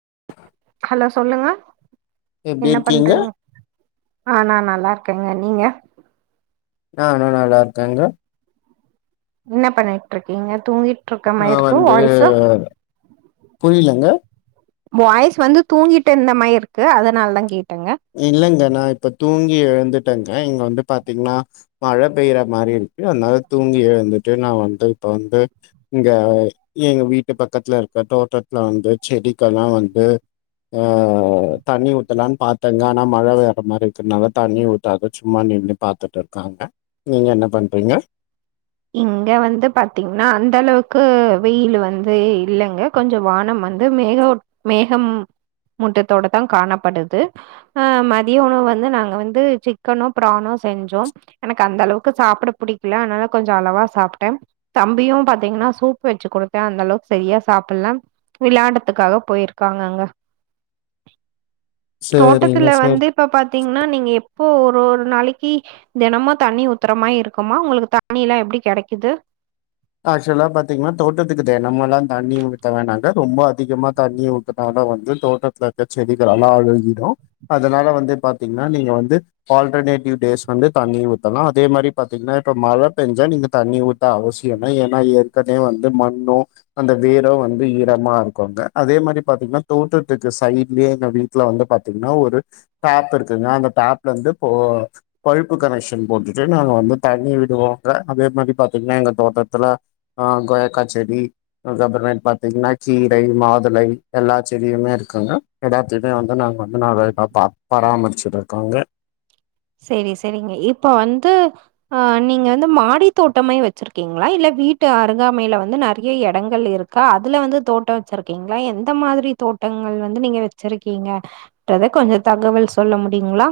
[inaudible] hello சொல்லுங்க எப்டி என்ன இருக்கீங்க பண்றீங்க ஆ நா நல்லா இருக்கேங்க நீங்க ஆ நா நல்லா இருக்கேங்க என்ன பண்ணிட்டு இருக்கீங்க தூங்கிட்டு இருக்க ஆ மாரி இருக்கு வந்து வாய்ஸு புரியிலங்க வாய்ஸ் வந்து தூங்கிட்டு இருந்த மாதிரி இருக்கு அதனால தா கேட்டே இல்லங்க நா இப்ப தூங்கி தூங்கி எழுந்துட்டேங்க இங்க வந்து பாத்தீங்கனா மழ பெய்ற மாரி இருக்கு அதனால தூங்கி எழுந்துட்டு நா வந்து இப்ப வந்து இங்க எங்க வீட்டு பக்கத்ல இருக்க தோட்டத்ல வந்து செடிக்கெல்லா வந்து ஆ தண்ணி ஊத்தலாம்னு பாத் தெங்கானா மழை வேற மாரி இருக்குனால தண்ணி ஊத்தாம சும்மா நின்ன பாத்துட்டு இருக்காங்க நீங்க என்ன பண்றிங்க இங்க வந்து பாத்தீங்கன்னா அந்த அளவுக்கு வெயில் வந்து இல்லைங்க கொஞ்ச வானம் வந்து மேக மேக மூட்டத்தோட தா காணப்படுது அ மதிய உணவு வந்து நாங்க வந்து சிக்கனோ பிரானோ செஞ்சோ எனக்கு அந்த அளவுக்கு சாப்பிட பிடிக்கல அதனால கொஞ்ச அளவா சாப்ட்டே தம்பியு பாத்தீங்கன்னா சூப் வச்சு குடுத்தே அந்த அளவுக்கு சரியா சாப்பிட்ல விளையாட்ரத்துக்காக போயிருக்காங்கங்க சேரிங்க தோட்டத்துல சேரி வந்து இப்ப பாத்தீங்கன்னா நீங்க இப்போ ஒரு ஒரு நாளைக்கு தினமு தண்ணி ஊத்தரமா இருக்குமா உங்களுக்கு த தன்ணில்லா எப்டி கெடைக்குது ஆக்சுவலா பாத்தீங்கன்னா தோட்டத்துக்கு தே நம்மெலா தண்ணி ஊத்த வேணாங்க ரொம்ப அதிகமா தண்ணி ஊததுனால வந்து தோட்டத்தில இருக்க செடிகெலலா அழுகிடு அதனால வந்து பாத்தீங்கன்னா நீங்க வந்து ஆல்டர்னேட்டிவ் டேஸ் வந்து தண்ணி ஊத்தலா அதே மாரி பாத்தீங்கன்னா இப்போ மழ பெஞ்சா நீங்க தண்ணி ஊத்த அவசியோ ஏன்னா ஏனா ஏற்கனவே வந்து மண்ணு அந்த வேரோ வந்து ஈரமா இருக்கங்க அதே மாரி பாத்தீங்கன்னா தோட்டத்துக்கு சைட்லயே எங்க வீட்டுல வந்து பாத்தீங்கன்னா ஒரு டேப் இருக்குங்க அந்த டேப்ல இருந்து பல்ப்பு கனெக்ஷன் போட்டுட்டு நாங்க வந்து தண்ணி விடுவோங்க அதே மாரி பாத்தீங்கன்னா எங்க தோட்டத்துல ஆ கோயாக்கா செடி அதுகப்ரமேட்டு பாத்தீங்கன்னா கீரை மாதுளை எல்லா செடியுமே இருக்குங்க எளாத்தையுமே வந்து நாங்க வந்து [unintelligible] பா பராமரிச்சட்டுருக்காங்க சேரி சேரிங்க இப்ப வந்து ஆ நீங்க வந்து மாடி தோட்டமே வச்சிருக்கீங்களா இல்ல வீட்டு அருங்காமையில வந்து நிறையா இடங்கள் இருக்கா அதுல வந்து தோட்டம் வச்சிருக்கீங்களா எந்த மாதிரி தோட்டங்கள் வந்து நீங்க வச்சிருக்கீங்கன்றத கொஞ்ச தகவல் சொல்ல முடியுங்களா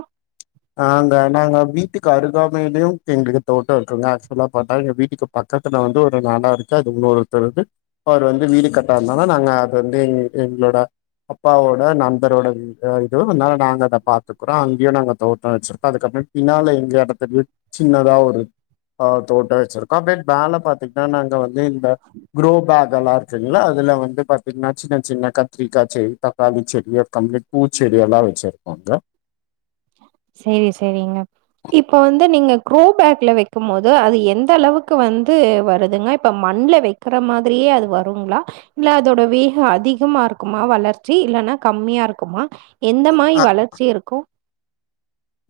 ஆ அங்கே நாங்க வீட்டுக்கு அருகாமையுலேயு எங்களுக்கு தோட்டோ இருக்குங்க ஆக்சுவலா பாத்தா எங்க வீட்டுக்கு பக்கத்தில்ல வந்து ஒரு நெலோ இருக்கு அது இன்னொருத்தருது அவர் வந்து வீடு கட்டாதநால நாங்க அது வந்து எங் எங்களோட அப்பாவோட நண்பரோட இது அதனால நாங்க அத பாத்துக்குறோ அங்கேயு நாங்க தோட்டோ வச்சிரு அதுக்கப்புறோ பின்னால எங்க எடத்துல சின்னதா ஒரு தோட்டோ வச்சிருகோ அப்லே மேல பாத்தீங்கன்னா நாங்க வந்து [unintelligible] கரோபேக் அதெல்லா இருக்குங்களா அதுல வந்து பாத்தீங்கன்னா சின்ன சின்ன கத்திரிக்கா செடி தக்காளி செடி கம்ப்ளீட் பூச்செடி எல்லா வச்சிருக்கோங்க சேரி சேரிங்க இப்ப வந்து நீங்க குரோ பேக்ல வைக்கும் போது அது எந்த அளவுக்கு வந்து வருதுங்க இப்ப மண்ல வைக்கிற மாதிரியே அது வருங்களா இல்ல அதோட வேகோ அதிகமா இருக்குமா வளர்ச்சி இல்லைன்னா கம்மியா இருக்குமா எந்த மாயி வளர்ச்சி இருக்கு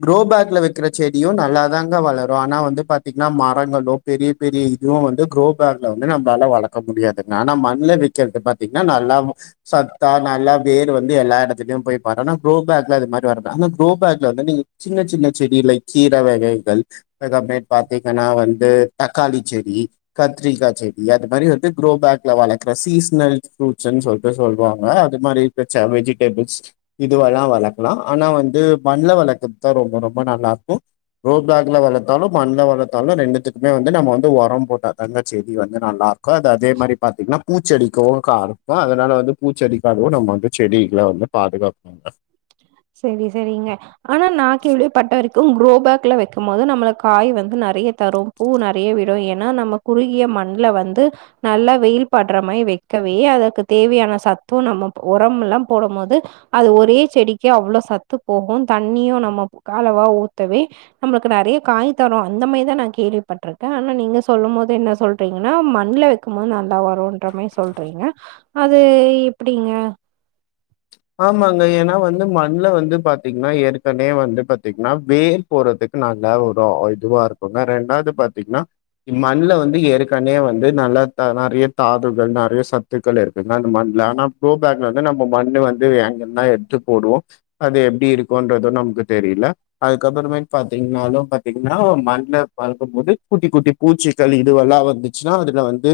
குரோபேக்ல வக்கிற செடியு நல்லாதாங்க வளரு ஆனா வந்து பாத்தீங்கன்னா மரங்களு பெரிய பெரிய இதுவு வந்து குரோ பேக்ல வந்து நம்மளால வளர்க்க முடியாதுங்க ஆனா மண்ல வைக்கிறது பாத்தீங்கன்னா நல்லா சத்தா நல்லா வேர் வந்து எல்லா எடத்துலயு போய் பாரு ஆனா குரோ பேக்ல அது மாரி வர்து ஆந்த குரோ பேக்ல வந்து நீங்க சின்ன சின்ன செடி லைக் கீரை வகைகள் அதஅப்டே பாத்தீங்கன்னா வந்து தக்காளி செடி கத்திரிக்கா செடி அது மாரி வந்து குரோ பேக்ல வளர்க்குற சீஸ்னல் ஃப்ரூட்ஸ்ன்னு சொல்லிட்டு சொல்லுவாங்க அது மாரிப்ப வெஜிடபிள்ஸ் இதுவெல்லா வளக்கலா ஆனா வந்து மண்ணல வளக்க தா ரொம்ப ரொம்ப நல்லா இருக்கு க்ரோபேக்ல வளத்தாலு மண்ல வளத்தாலு ரெண்டுத்துக்குமே வந்து நம்ம வந்து உரம் போட்டா தாங்க செடி வந்து நல்லா இருக்கு அது அதே மாரி பாத்தீங்கன்னா பூச்செடிக்கவு கா இருக்கு அதனால வந்து பூச்செடிக்க அதுவு நம்ம வந்து செடிகள வந்து பாதுகாப்பவாங்க சேரி சேரிங்க ஆனா நா கேள்விபட்ட வரைக்கு குரோபேக்ல வைக்கும் போது நம்மள காய் வந்து நறையா தரு பூ நறையா விடு ஏன்னா நம்ம குறுகிய மண்ல வந்து நல்லா வெயில் படுற மாரி வக்கவே அதுக்கு தேவையான சத்தம் நம்ம உரம்லா போடும் போது அது ஒரே செடி கே அவ்ளோ சத்து போகு தண்ணியும் நம்ம காலவா ஊத்தவே நம்மளுக்கு நறையா காய் தரு அந்த மாரிதா நா கேள்விப்பட்டிருக்கே ஆனா நீங்க சொல்லும் போது என்ன சொல்றீங்கன்னா மண்ணுல வைக்கம் போது நல்லா வரும்ன்ற மாரி சொல்றீங்க அது எப்படிங்க ஆமாங்க ஏன்னா வந்து மண்ல வந்து பாத்தீங்கன்னா ஏற்கனவே வந்து பாத்தீங்கன்னா வேர் போறதுக்கு நல்லா ஒரு இதுவா இருக்குங்க ரெண்டாவது பாத்தீங்கன்னா மண்ல வந்து ஏற்கனவே வந்து நல்லா நறையா தாதுகள் நறையா சத்துக்கள் இருக்குங்க அந்த மண்ல ஆனா க்ரோபக்ல வந்து நம்ம மண்ணு வந்து வேங்கல்லா எடுத்து போடுவோ அது எப்டி இருக்கும்ன்றது நமக்கு தெரியல அதுக்கப்புறமேட் பாத்தீங்கன்னாலும் பாத்தீங்கன்னா மண்ல பக்கும் போது குட்டி குட்டி பூச்சிகள் இதுவெல்லா வந்துச்சுன்னா அதுல வந்து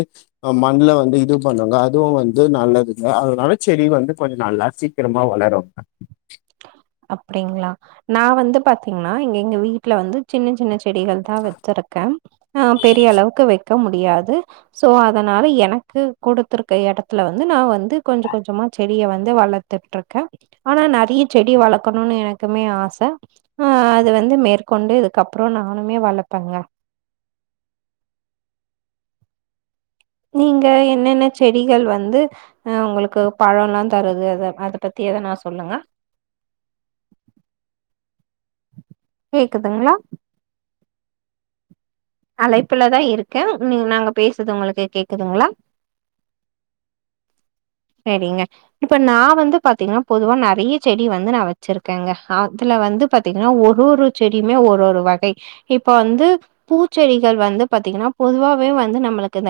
மண்ல வந்து இது பண்ங்க அதுவு வந்து நல்லது இல்ல அதனால செடி வந்து கொஞ்ச நல்லா சீக்கிரமா வளருங்க அப்டிங்களா நா வந்து பாத்தீங்கன்னா இங்க எங்க வீட்டுல வந்து சின்ன சின்ன செடிகள் தா வச்சிருக்கே ஆ பெரிய அளவுக்கு வைக்க முடியாது சோ அதனால எனக்கு குடுத்துருக்க எடத்துல வந்து நா வந்து கொஞ்ச கொஞ்சமா செடிய வந்து வளத்துட்ருக்கே ஆனா நறையா செடி வளக் க்கணும்னு எனக்குமே ஆச ஆ அது வந்து மேற்கொண்டு இதுக்கப்புறோ நானுமே வளப்பேங்க நீங்க என்னென்ன செடிகள் வந்து ஆ உங்களுக்கு பழம்ல்லா தருது அத அத பத்தி ஏத நா சொல்லுங்க கேக்குதுங்களா அழைப்புலதா இருக்கே நீ நாங்க பேசுது உங்களுக்கு கேக்குதுங்களா சேரிங்க இப்ப நா வந்து பாத்தீங்கன்னா பொதுவா நறையா செடி வந்து நா வச்சிருக்கேங்க அதுல வந்து பாத்தீங்கன்னா ஒரு ஒரு செடியுமே ஒரு ஒரு வகை இப்ப வந்து பூச்செடிகள் வந்து பாத்தீங்கன்னா பொதுவாவே வந்து நம்மளுக்கு இந்த